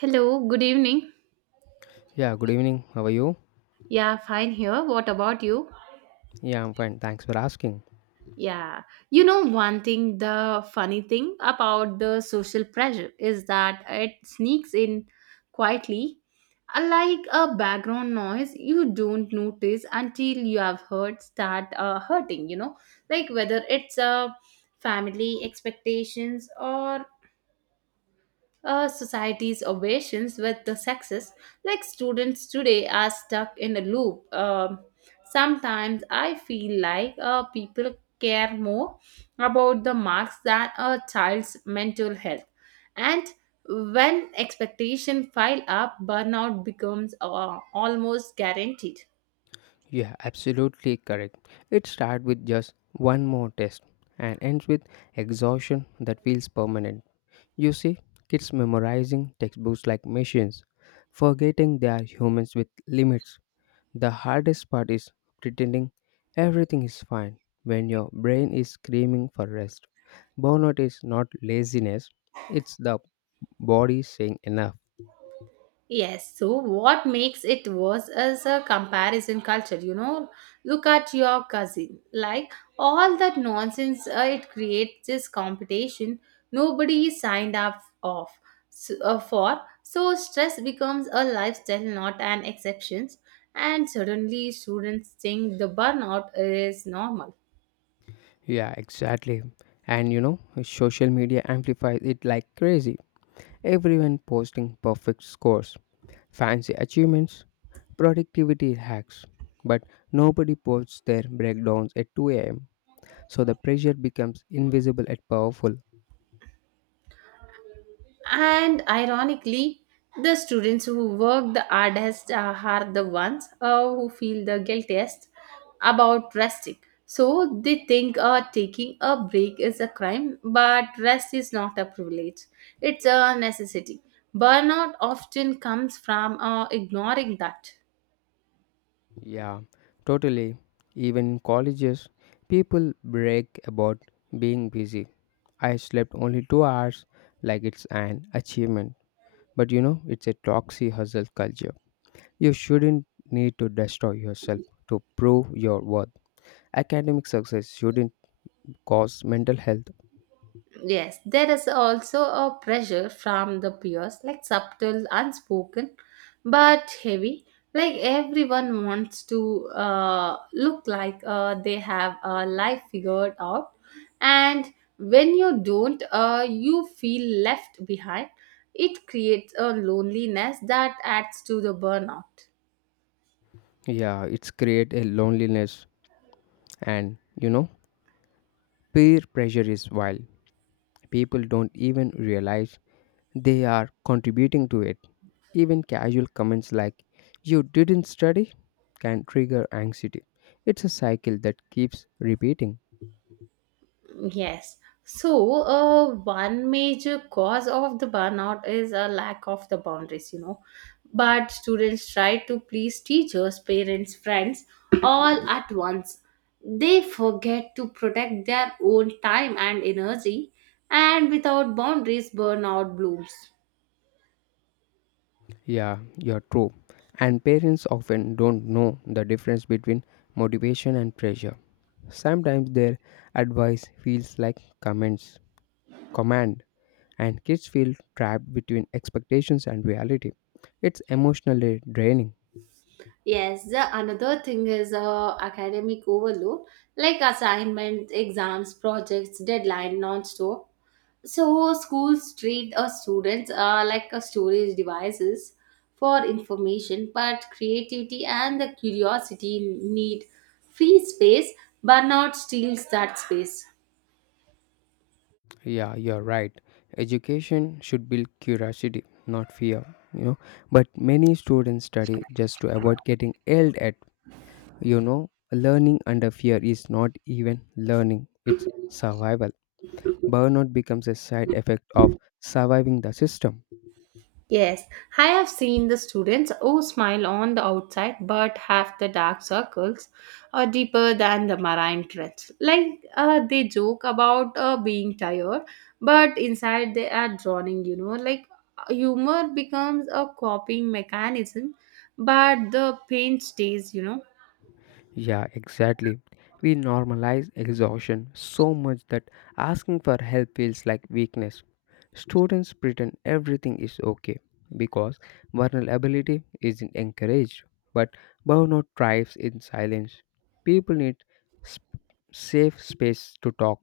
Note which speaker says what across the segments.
Speaker 1: Hello, good evening.
Speaker 2: Yeah, good evening. How are you?
Speaker 1: Yeah, fine here. What about you?
Speaker 2: Yeah, I'm fine. Thanks for asking.
Speaker 1: Yeah, you know, one thing, the funny thing about the social pressure is that it sneaks in quietly, like a background noise you don't notice until you have heard start hurting, you know, like whether it's a family expectations or society's obsessions with the sexes. Like students today are stuck in a loop. Sometimes I feel like people care more about the marks than a child's mental health. And when expectation pile up, burnout becomes almost guaranteed.
Speaker 2: Yeah, absolutely correct. It starts with just one more test and ends with exhaustion that feels permanent. You see, kids memorizing textbooks like machines, forgetting they are humans with limits. The hardest part is pretending everything is fine when your brain is screaming for rest. Burnout is not laziness, it's the body saying enough.
Speaker 1: Yes, so what makes it worse is a comparison culture. You know, look at your cousin. Like all that nonsense, it creates this competition nobody signed up of, for. So stress becomes a lifestyle, not an exception. And suddenly, students think the burnout is normal.
Speaker 2: Yeah, exactly. And you know, social media amplifies it like crazy. Everyone posting perfect scores, fancy achievements, productivity hacks. But nobody posts their breakdowns at 2 a.m. So the pressure becomes invisible and powerful.
Speaker 1: And ironically, the students who work the hardest are the ones who feel the guiltiest about resting. So they think taking a break is a crime, but rest is not a privilege, it's a necessity. Burnout often comes from ignoring that.
Speaker 2: Yeah, totally. Even in colleges, people brag about being busy. I slept only 2 hours like it's an achievement. But you know, it's a toxic hustle culture. You shouldn't need to destroy yourself to prove your worth. Academic success shouldn't cause mental health.
Speaker 1: Yes, there is also a pressure from the peers, like subtle, unspoken, but heavy. Like everyone wants to look like they have a life figured out, and when you don't, you feel left behind. It creates a loneliness that adds to the burnout.
Speaker 2: Yeah, it's create a loneliness, and you know, peer pressure is wild. People don't even realize they are contributing to it. Even casual comments like you didn't study can trigger anxiety. It's a cycle that keeps repeating.
Speaker 1: Yes. So, one major cause of the burnout is a lack of the boundaries, you know. But students try to please teachers, parents, friends all at once. They forget to protect their own time and energy, and without boundaries, burnout blooms.
Speaker 2: Yeah, you're true. And parents often don't know the difference between motivation and pressure. Sometimes their advice feels like comments, command, and kids feel trapped between expectations and reality. It's emotionally draining.
Speaker 1: Yes, the another thing is academic overload, like assignments, exams, projects, deadline, non-stop. So schools treat students like a storage devices for information, but creativity and the curiosity need free space. Burnout steals that space.
Speaker 2: Yeah, you're right. Education should build curiosity, not fear, you know. But many students study just to avoid getting yelled at. You know, learning under fear is not even learning, it's survival. Burnout becomes a side effect of surviving the system.
Speaker 1: Yes, I have seen the students who smile on the outside but have the dark circles are deeper than the marine trench. Like they joke about being tired, but inside they are drowning, you know. Like humor becomes a coping mechanism, but the pain stays, you know.
Speaker 2: Yeah, exactly. We normalize exhaustion so much that asking for help feels like weakness. Students pretend everything is okay because vulnerability isn't encouraged, but burnout thrives in silence. People need sp- safe space to talk.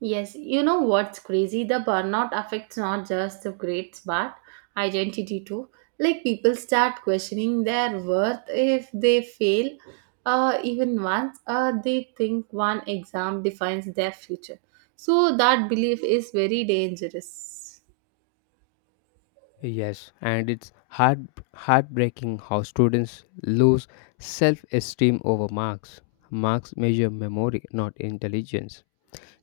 Speaker 1: Yes, you know what's crazy? The burnout affects not just the grades but identity too. Like people start questioning their worth if they fail even once, they think one exam defines their future. So that belief is very dangerous.
Speaker 2: Yes, and it's heartbreaking how students lose self-esteem over marks. Marks measure memory, not intelligence.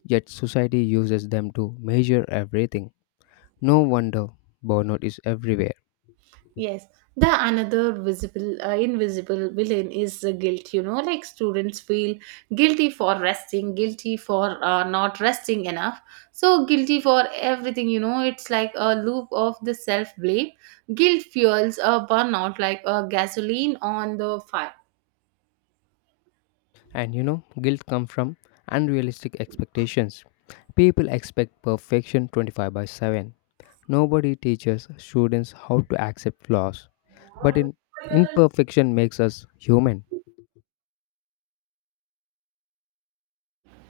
Speaker 2: Yet society uses them to measure everything. No wonder burnout is everywhere.
Speaker 1: Yes, the another visible, invisible villain is the guilt. You know, like students feel guilty for resting, guilty for not resting enough, so guilty for everything. You know, it's like a loop of the self blame. Guilt fuels a burnout like a gasoline on the fire.
Speaker 2: And you know, guilt comes from unrealistic expectations. People expect perfection 25 by 7. Nobody teaches students how to accept flaws. But in imperfection makes us human.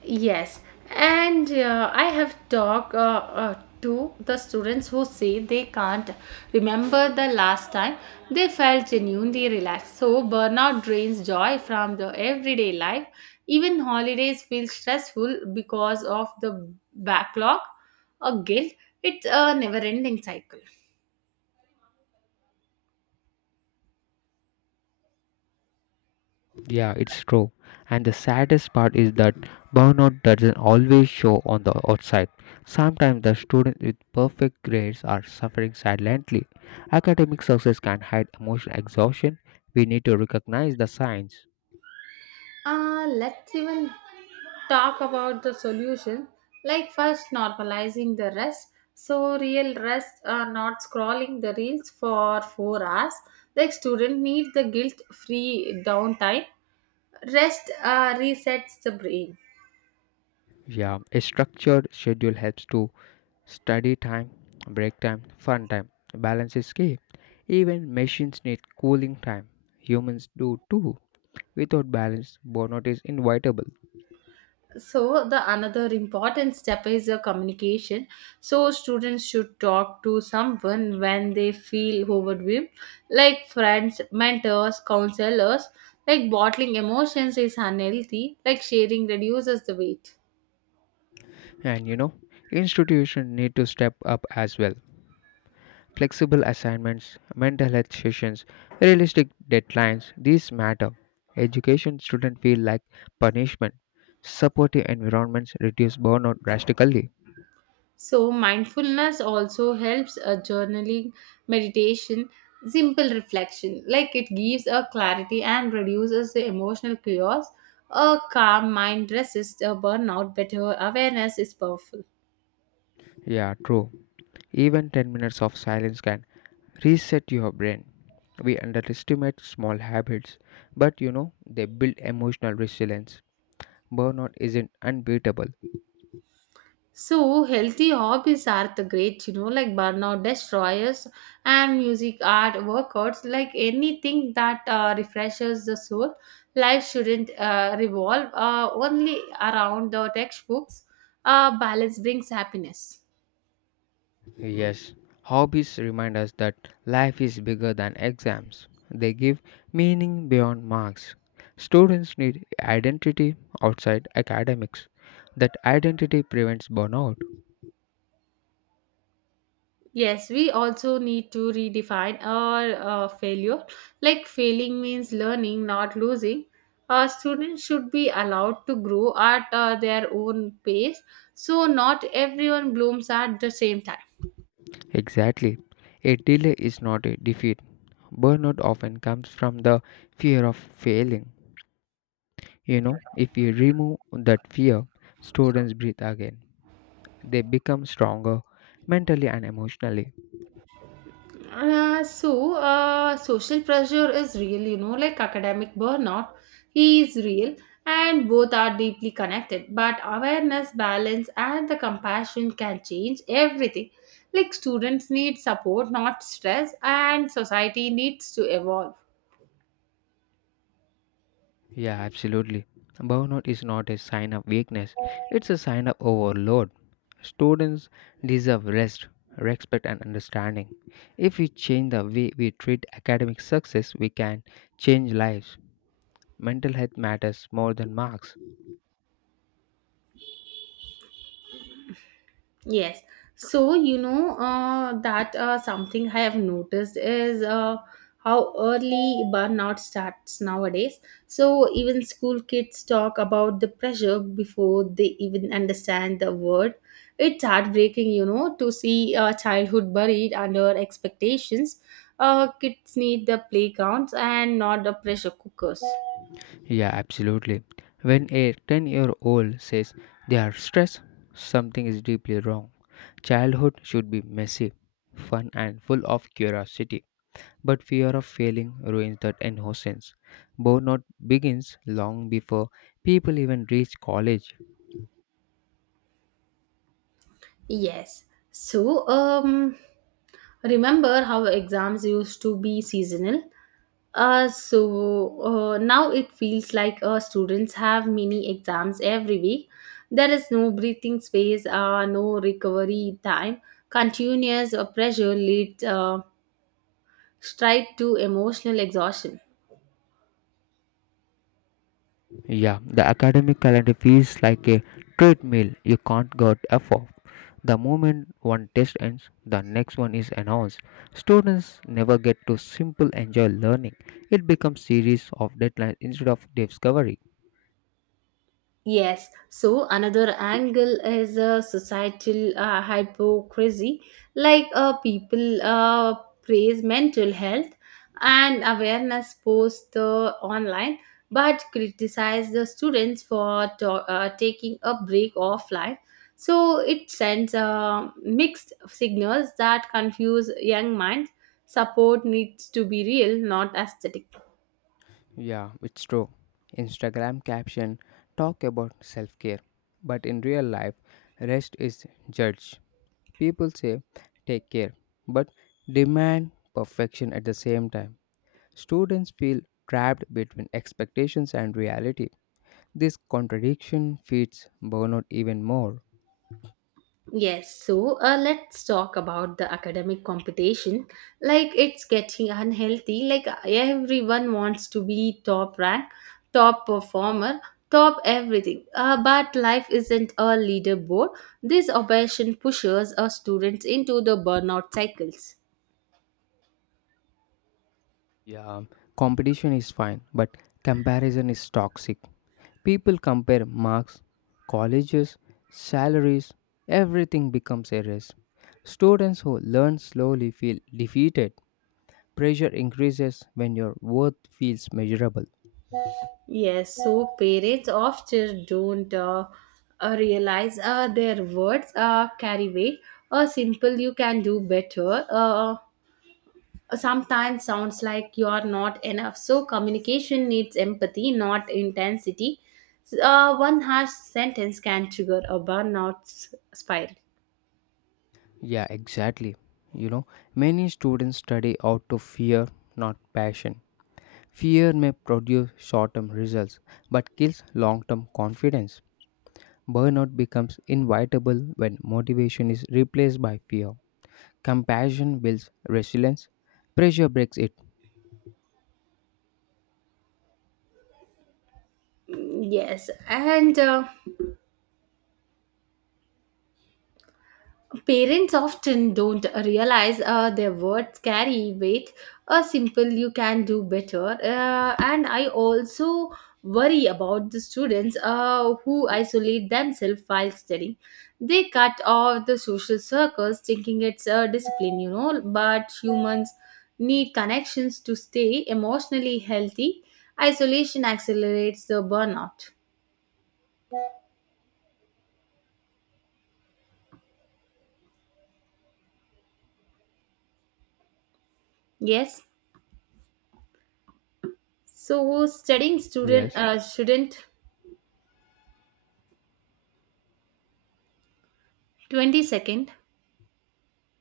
Speaker 1: Yes, and I have talked to the students who say they can't remember the last time they felt genuinely relaxed. So, burnout drains joy from the everyday life. Even holidays feel stressful because of the backlog or guilt. It's a never ending cycle.
Speaker 2: Yeah, it's true. And the saddest part is that burnout doesn't always show on the outside. Sometimes the students with perfect grades are suffering silently. Academic success can hide emotional exhaustion. We need to recognize the signs.
Speaker 1: Let's even talk about the solution. Like, first, normalizing the rest. So, real rest, not scrolling the reels for 4 hours. Like, student need the guilt free downtime. Rest Resets the brain.
Speaker 2: Yeah, a structured schedule helps to study time, break time, fun time. Balance is key. Even machines need cooling time. Humans do too. Without balance, burnout is inevitable.
Speaker 1: So the another important step is the communication, so students should talk to someone when they feel overwhelmed, like friends, mentors, counselors. Like bottling emotions is unhealthy, like sharing reduces the weight.
Speaker 2: And you know, institutions need to step up as well. Flexible assignments, mental health sessions, realistic deadlines, these matter. Education shouldn't feel like punishment. Supportive environments reduce burnout drastically.
Speaker 1: So mindfulness also helps, a journaling, meditation, simple reflection. Like it gives a clarity and reduces the emotional chaos. A calm mind resists a burnout better. Awareness is powerful.
Speaker 2: Yeah, true. Even 10 minutes of silence can reset your brain. We underestimate small habits, but you know, they build emotional resilience. Burnout isn't unbeatable.
Speaker 1: So healthy hobbies are the great, you know, like burnout destroyers, and music, art, workouts, like anything that refreshes the soul. Life shouldn't revolve only around the textbooks. Balance brings happiness.
Speaker 2: Yes, hobbies remind us that life is bigger than exams. They give meaning beyond marks. Students need identity outside academics. That identity prevents burnout.
Speaker 1: Yes, we also need to redefine our failure. Like failing means learning, not losing. Students should be allowed to grow at their own pace. So, not everyone blooms at the same time.
Speaker 2: Exactly. A delay is not a defeat. Burnout often comes from the fear of failing. You know, if you remove that fear, students breathe again. They become stronger mentally and emotionally.
Speaker 1: Social pressure is real, you know, like academic burnout is real, and both are deeply connected. But awareness, balance, and the compassion can change everything. Like, students need support, not stress, and society needs to evolve.
Speaker 2: Yeah, absolutely. Burnout is not a sign of weakness, it's a sign of overload. Students deserve rest, respect, and understanding. If we change the way we treat academic success, we can change lives. Mental health matters more than marks.
Speaker 1: Yes. So, you know, that something I have noticed is how early burnout starts nowadays. So, even school kids talk about the pressure before they even understand the word. It's heartbreaking, you know, to see childhood buried under expectations. Kids need the playgrounds and not the pressure cookers.
Speaker 2: Yeah, absolutely. When a 10-year-old says they are stressed, something is deeply wrong. Childhood should be messy, fun, and full of curiosity. But fear of failing ruins that innocence. Burnout begins long before people even reach college.
Speaker 1: Yes. So, remember how exams used to be seasonal? Now it feels like students have mini exams every week. There is no breathing space, no recovery time. Continuous pressure leads straight to emotional exhaustion.
Speaker 2: Yeah, the academic calendar feels like a treadmill you can't get off of. The moment one test ends, the next one is announced. Students never get to simple enjoy learning. It becomes series of deadlines instead of discovery.
Speaker 1: Yes, so another angle is a societal hypocrisy, like people praise mental health and awareness posts online, but criticize the students for taking a break offline. So it sends mixed signals that confuse young minds. Support needs to be real, not aesthetic.
Speaker 2: Yeah, it's true. Instagram caption talk about self-care, but in real life, rest is judged. People say take care, but demand perfection at the same time. Students feel trapped between expectations and reality. This contradiction feeds burnout even more.
Speaker 1: Yes, so let's talk about the academic competition. Like it's getting unhealthy. Like everyone wants to be top rank, top performer, top everything. But life isn't a leaderboard. This obsession pushes our students into the burnout cycles.
Speaker 2: Yeah, competition is fine, but comparison is toxic. People compare marks, colleges, salaries, everything becomes a race. Students who learn slowly feel defeated. Pressure increases when your worth feels measurable.
Speaker 1: Yes, so parents often don't realize their words carry weight. A simple "you can do better" sometimes sounds like you're not enough. So communication needs empathy, not intensity. One harsh sentence can trigger a burnout spiral.
Speaker 2: Yeah, exactly. You know, many students study out of fear, not passion. Fear may produce short term results but kills long term confidence. Burnout becomes inevitable when motivation is replaced by fear. Compassion builds resilience, pressure breaks it.
Speaker 1: Yes, and parents often don't realize their words carry weight. A simple "you can do better," and I also worry about the students who isolate themselves while studying. They cut off the social circles, thinking it's a discipline, you know. But humans need connections to stay emotionally healthy. Isolation accelerates the burnout. Yes. So studying student
Speaker 2: Yes.
Speaker 1: shouldn't twenty second.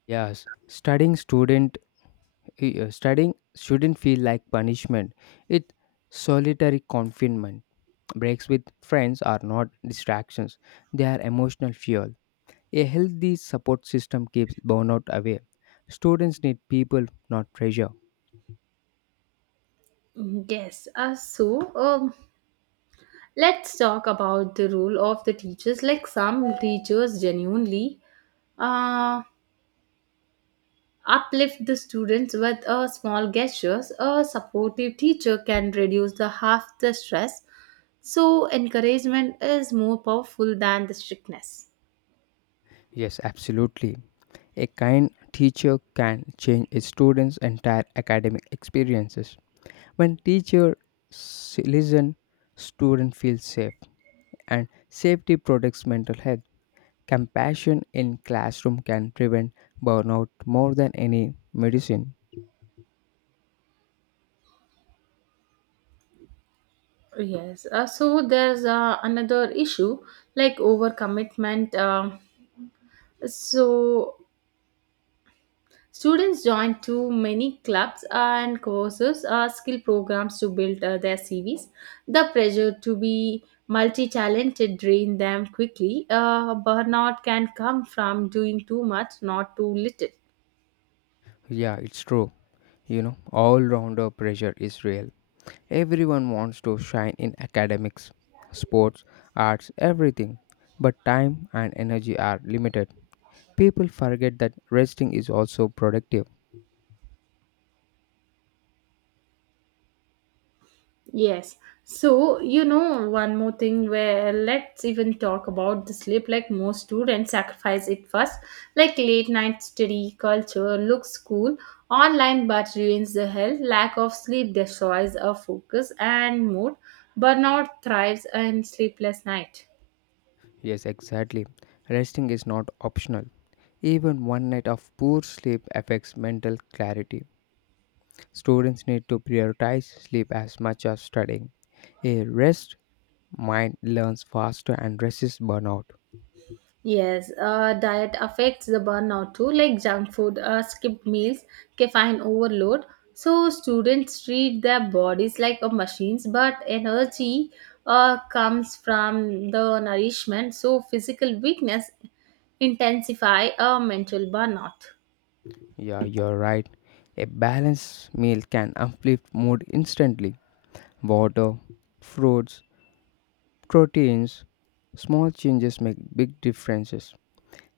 Speaker 2: Yes. Studying shouldn't feel like punishment. It's solitary confinement. Breaks with friends are not distractions, they are emotional fuel. A healthy support system keeps burnout away. Students need people, not pressure.
Speaker 1: Mhm, Yes, let's talk about the role of the teachers. Like some teachers genuinely uh, uplift the students with small gestures. A supportive teacher can reduce the half the stress. So encouragement is more powerful than the strictness.
Speaker 2: Yes, absolutely. A kind teacher can change a student's entire academic experiences. When teacher listen, student feels safe and safety protects mental health. Compassion in classroom can prevent burnout more than any medicine.
Speaker 1: Yes. So there's another issue like overcommitment. So students join too many clubs and courses or skill programs to build their CVs. The pressure to be multi talented drain them quickly. Burnout can come from doing too much, not too little.
Speaker 2: Yeah, it's true. You know, all rounder pressure is real. Everyone wants to shine in academics, sports, arts, everything. But time and energy are limited. People forget that resting is also productive.
Speaker 1: Yes. So, you know, one more thing where let's even talk about the sleep. Like most students sacrifice it first. Like late night study culture looks cool online but ruins the health. Lack of sleep destroys our focus and mood. Burnout thrives in sleepless night.
Speaker 2: Yes, exactly. Resting is not optional. Even one night of poor sleep affects mental clarity. Students need to prioritize sleep as much as studying. A rest mind learns faster and resists burnout.
Speaker 1: Yes, diet affects the burnout too, like junk food, skipped meals, caffeine overload. So students treat their bodies like a machines, but energy comes from the nourishment. So physical weakness intensify a mental burnout.
Speaker 2: Yeah, you're right. A balanced meal can uplift mood instantly. Water, fruits, proteins, small changes make big differences.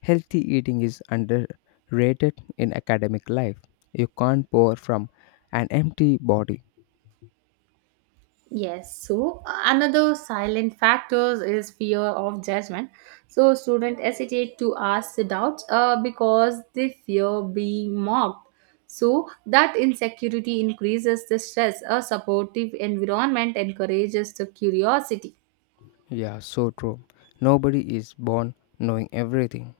Speaker 2: Healthy eating is underrated in academic life. You can't pour from an empty body.
Speaker 1: Yes, so another silent factor is fear of judgment. So students hesitate to ask the doubts because they fear being mocked. So that insecurity increases the stress. A supportive environment encourages the curiosity.
Speaker 2: Yeah, so true. Nobody is born knowing everything.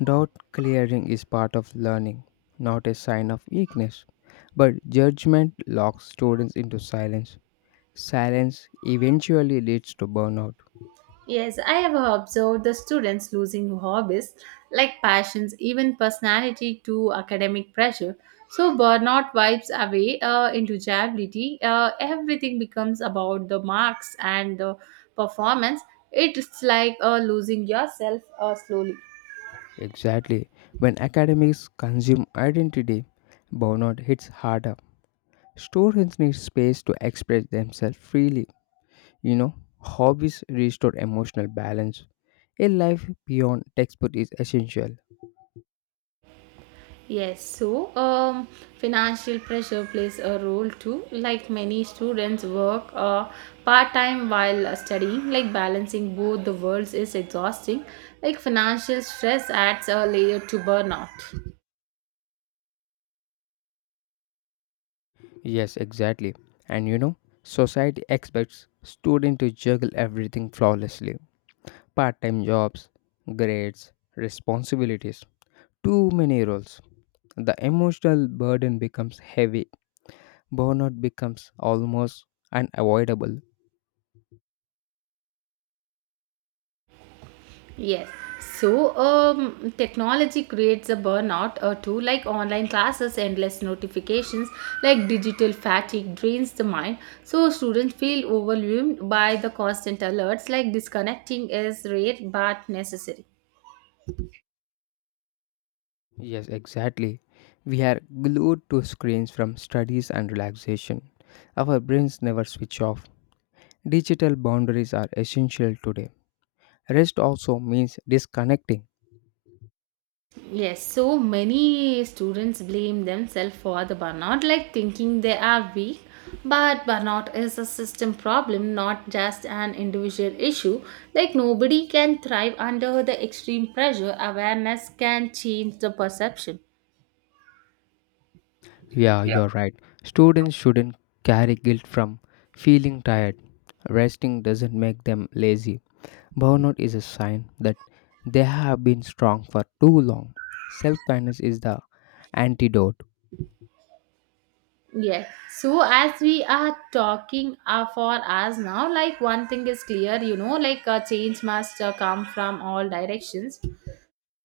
Speaker 2: Doubt clearing is part of learning, not a sign of weakness. But judgment locks students into silence. Silence eventually leads to burnout.
Speaker 1: Yes, I have observed the students losing hobbies like passions, even personality to academic pressure. So burnout wipes away into joblity. Everything becomes about the marks and the performance. It's like losing yourself slowly.
Speaker 2: Exactly. When academics consume identity, burnout hits harder. Students need space to express themselves freely. You know, hobbies restore emotional balance. A life beyond textbook is essential.
Speaker 1: Yes, financial pressure plays a role too. Like many students work part time while studying, like balancing both the worlds is exhausting. Like financial stress adds a layer to burnout.
Speaker 2: Yes, exactly. And you know, society expects students to juggle everything flawlessly, part time jobs, grades, responsibilities, too many roles. The emotional burden becomes heavy, burnout becomes almost unavoidable.
Speaker 1: Yes. So, technology creates a burnout or two, like online classes, endless notifications, like digital fatigue drains the mind. So, students feel overwhelmed by the constant alerts, like disconnecting is rare but necessary.
Speaker 2: Yes, exactly. We are glued to screens from studies and relaxation. Our brains never switch off. Digital boundaries are essential today. Rest also means disconnecting.
Speaker 1: Yes, so many students blame themselves for the burnout, like thinking they are weak. But burnout is a system problem, not just an individual issue. Like nobody can thrive under the extreme pressure. Awareness can change the perception.
Speaker 2: Yeah, you're right. Students shouldn't carry guilt from feeling tired. Resting doesn't make them lazy. Burnout is a sign that they have been strong for too long. Self kindness is the antidote.
Speaker 1: Yes. So as we are talking for us now, like one thing is clear, you know, like a change must come from all directions.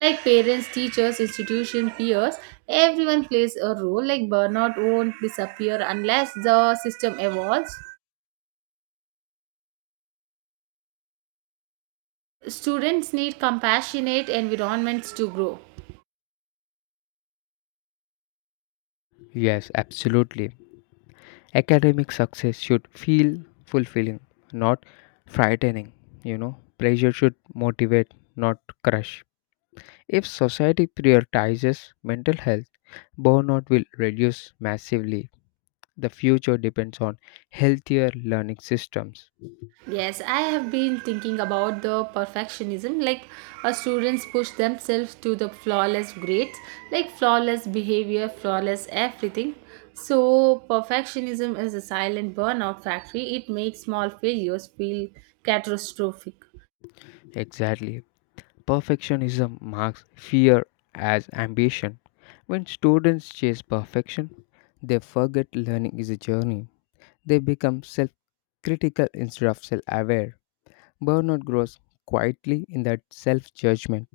Speaker 1: Like parents, teachers, institution, peers, everyone plays a role. Like burnout won't disappear unless the system evolves. Students need compassionate environments to grow.
Speaker 2: Yes, absolutely. Academic success should feel fulfilling, not frightening. You know, pressure should motivate, not crush. If society prioritizes mental health, burnout will reduce massively. The future depends on healthier learning systems.
Speaker 1: Yes, I have been thinking about the perfectionism. Like, students push themselves to the flawless grades, like flawless behavior, flawless everything. So, perfectionism is a silent burnout factory. It makes small failures feel catastrophic.
Speaker 2: Exactly. Perfectionism marks fear as ambition. When students chase perfection, they forget learning is a journey. They become self critical instead of self aware. Burnout grows quietly in that self judgment.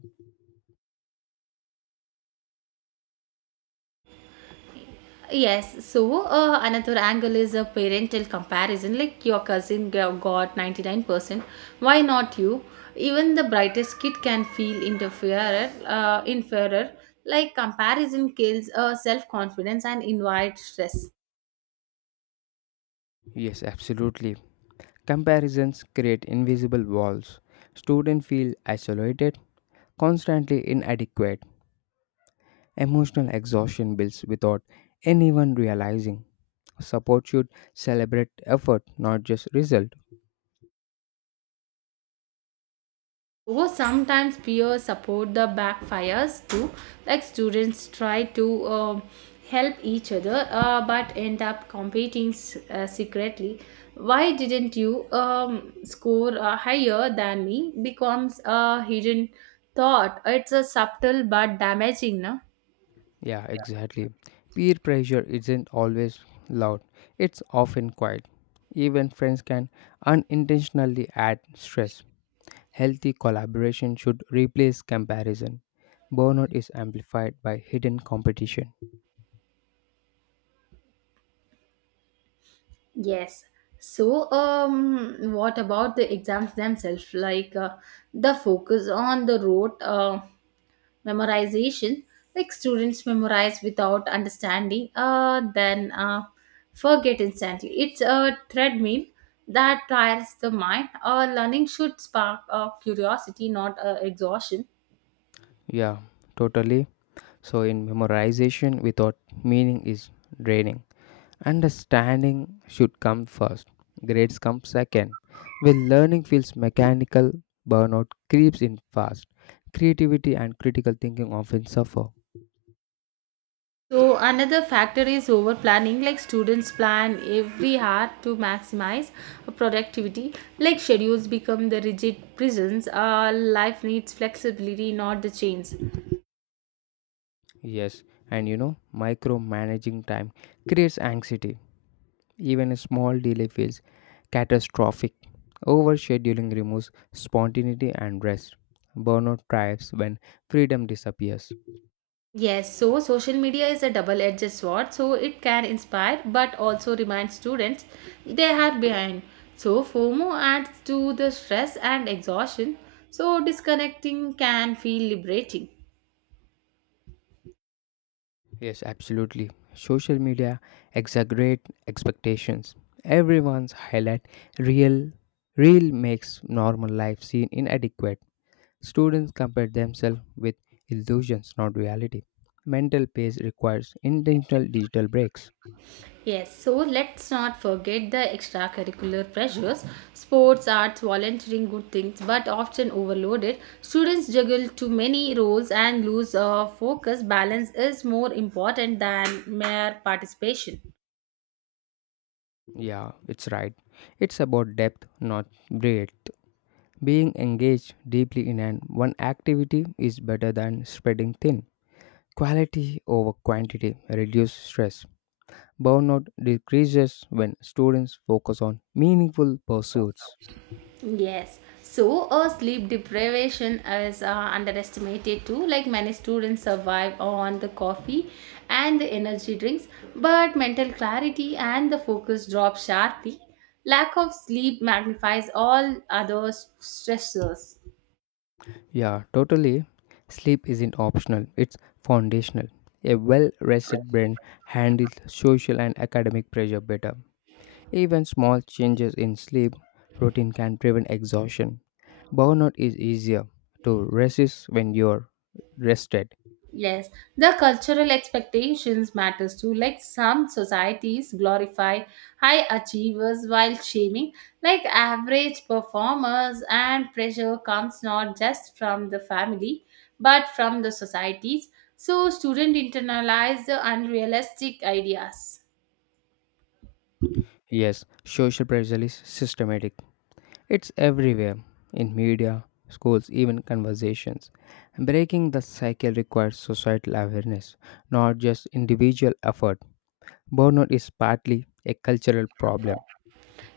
Speaker 1: Yes, so another angle is a parental comparison. Like your got 99%, why not you? Even the brightest kid can feel inferior. Like comparison kills self confidence and invites stress.
Speaker 2: Yes, absolutely. Comparisons create invisible walls. Students feel isolated, constantly inadequate. Emotional exhaustion builds without anyone realizing. Support should celebrate effort, not just result.
Speaker 1: Oh, sometimes peer support the backfires too. Like students try to help each other, but end up competing secretly. Why didn't you score higher than me? Becomes a hidden thought. It's a subtle but damaging, no?
Speaker 2: Yeah, exactly. Peer pressure isn't always loud, it's often quiet. Even friends can unintentionally add stress. Healthy collaboration should replace comparison. Burnout is amplified by hidden competition.
Speaker 1: Yes. So, what about the exams themselves? Like the focus on the rote, memorization, like students memorize without understanding then forget instantly. It's a treadmill that tires the mind. Learning should spark curiosity, not exhaustion.
Speaker 2: Yeah, totally. So, in memorization without meaning is draining. Understanding should come first, grades come second. When learning feels mechanical, burnout creeps in fast. Creativity and critical thinking often suffer.
Speaker 1: So another factor is over planning, like students plan every hour to maximize productivity. Like schedules become the rigid prisons. Life needs flexibility, not the chains.
Speaker 2: Yes, and you know, micromanaging time creates anxiety. Even a small delay feels catastrophic. Overscheduling removes spontaneity and rest. Burnout thrives when freedom disappears.
Speaker 1: Yes, so social media is a double edged sword. So it can inspire but also remind students they are behind. So FOMO adds to the stress and exhaustion. So disconnecting can feel liberating.
Speaker 2: Yes, absolutely. Social media exaggerate expectations. Everyone's highlight real real makes normal life seem inadequate. Students compare themselves with illusions, not reality. Mental pace requires intentional digital breaks.
Speaker 1: Yes, so let's not forget the extracurricular pressures. Sports, arts, volunteering, good things, but often overloaded. Students juggle too many roles and lose focus. Balance is more important than mere participation.
Speaker 2: Yeah, it's right. It's about depth, not breadth. Being engaged deeply in an one activity is better than spreading thin. Quality over quantity reduces stress. Burnout decreases when students focus on meaningful pursuits.
Speaker 1: Yes. So, sleep deprivation is underestimated too. Like many students survive on the coffee and the energy drinks, but mental clarity and the focus drop sharply. Lack of sleep magnifies all other stressors.
Speaker 2: Yeah, totally. Sleep isn't optional, it's foundational. A well rested brain handles social and academic pressure better. Even small changes in sleep routine can prevent exhaustion. Burnout is easier to resist when you're rested.
Speaker 1: Yes, the cultural expectations matters too. Like some societies glorify high achievers while shaming like average performers, and pressure comes not just from the family but from the societies. So students internalize the unrealistic ideas.
Speaker 2: Yes, social pressure is systematic. It's everywhere in media, schools, even conversations. Breaking the cycle requires societal awareness, not just individual effort. Burnout is partly a cultural problem.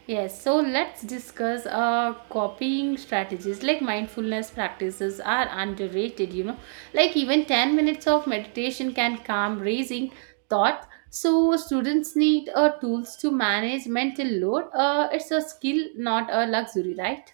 Speaker 1: Yes, so let's discuss copying strategies, like mindfulness practices are underrated, you know. Like even 10 minutes of meditation can calm raising thoughts. So students need tools to manage mental load. It's a skill, not a luxury, right?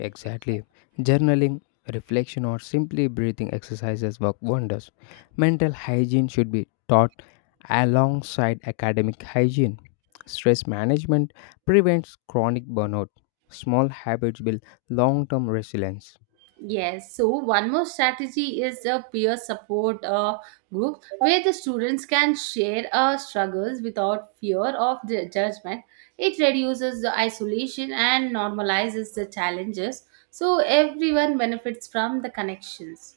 Speaker 2: Exactly. Journaling, reflection, or simply breathing exercises work wonders. Mental hygiene should be taught alongside academic hygiene. Stress management prevents chronic burnout. Small habits build long term resilience.
Speaker 1: Yes, so one more strategy is a peer support group where the students can share struggles without fear of the judgment. It reduces the isolation and normalizes the challenges, so everyone benefits from the connections.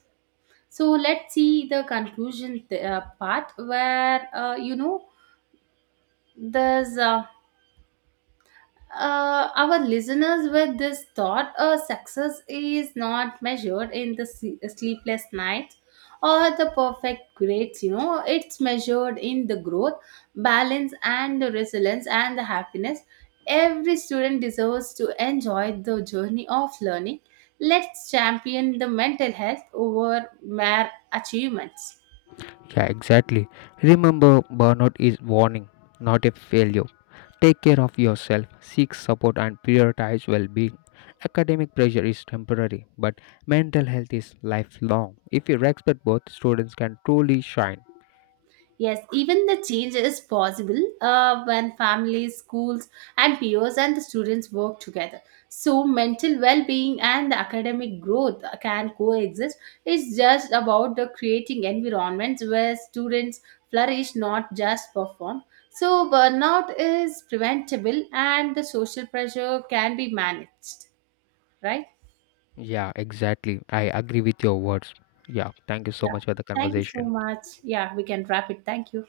Speaker 1: So let's see the conclusion part where you know, there's our listeners with this thought. Success is not measured in the sleepless nights or the perfect grades, you know. It's measured in the growth, balance, and the resilience, and the happiness. Every student deserves to enjoy the journey of learning. Let's champion the mental health over mere achievements.
Speaker 2: Yeah, exactly. Remember, burnout is warning, not a failure. Take care of yourself, seek support, and prioritize well being. Academic pressure is temporary, but mental health is lifelong. If you respect both, students can truly shine.
Speaker 1: Yes, even the change is possible when families, schools, and peers and the students work together. So, mental well being and the academic growth can coexist. It's just about the creating environments where students flourish, not just perform. So, burnout is preventable and the social pressure can be managed, right?
Speaker 2: Yeah, exactly. I agree with your words. Yeah, thank you so
Speaker 1: Yeah.
Speaker 2: much for the
Speaker 1: Thank you so
Speaker 2: conversation.
Speaker 1: much. Yeah, we can wrap it. Thank you.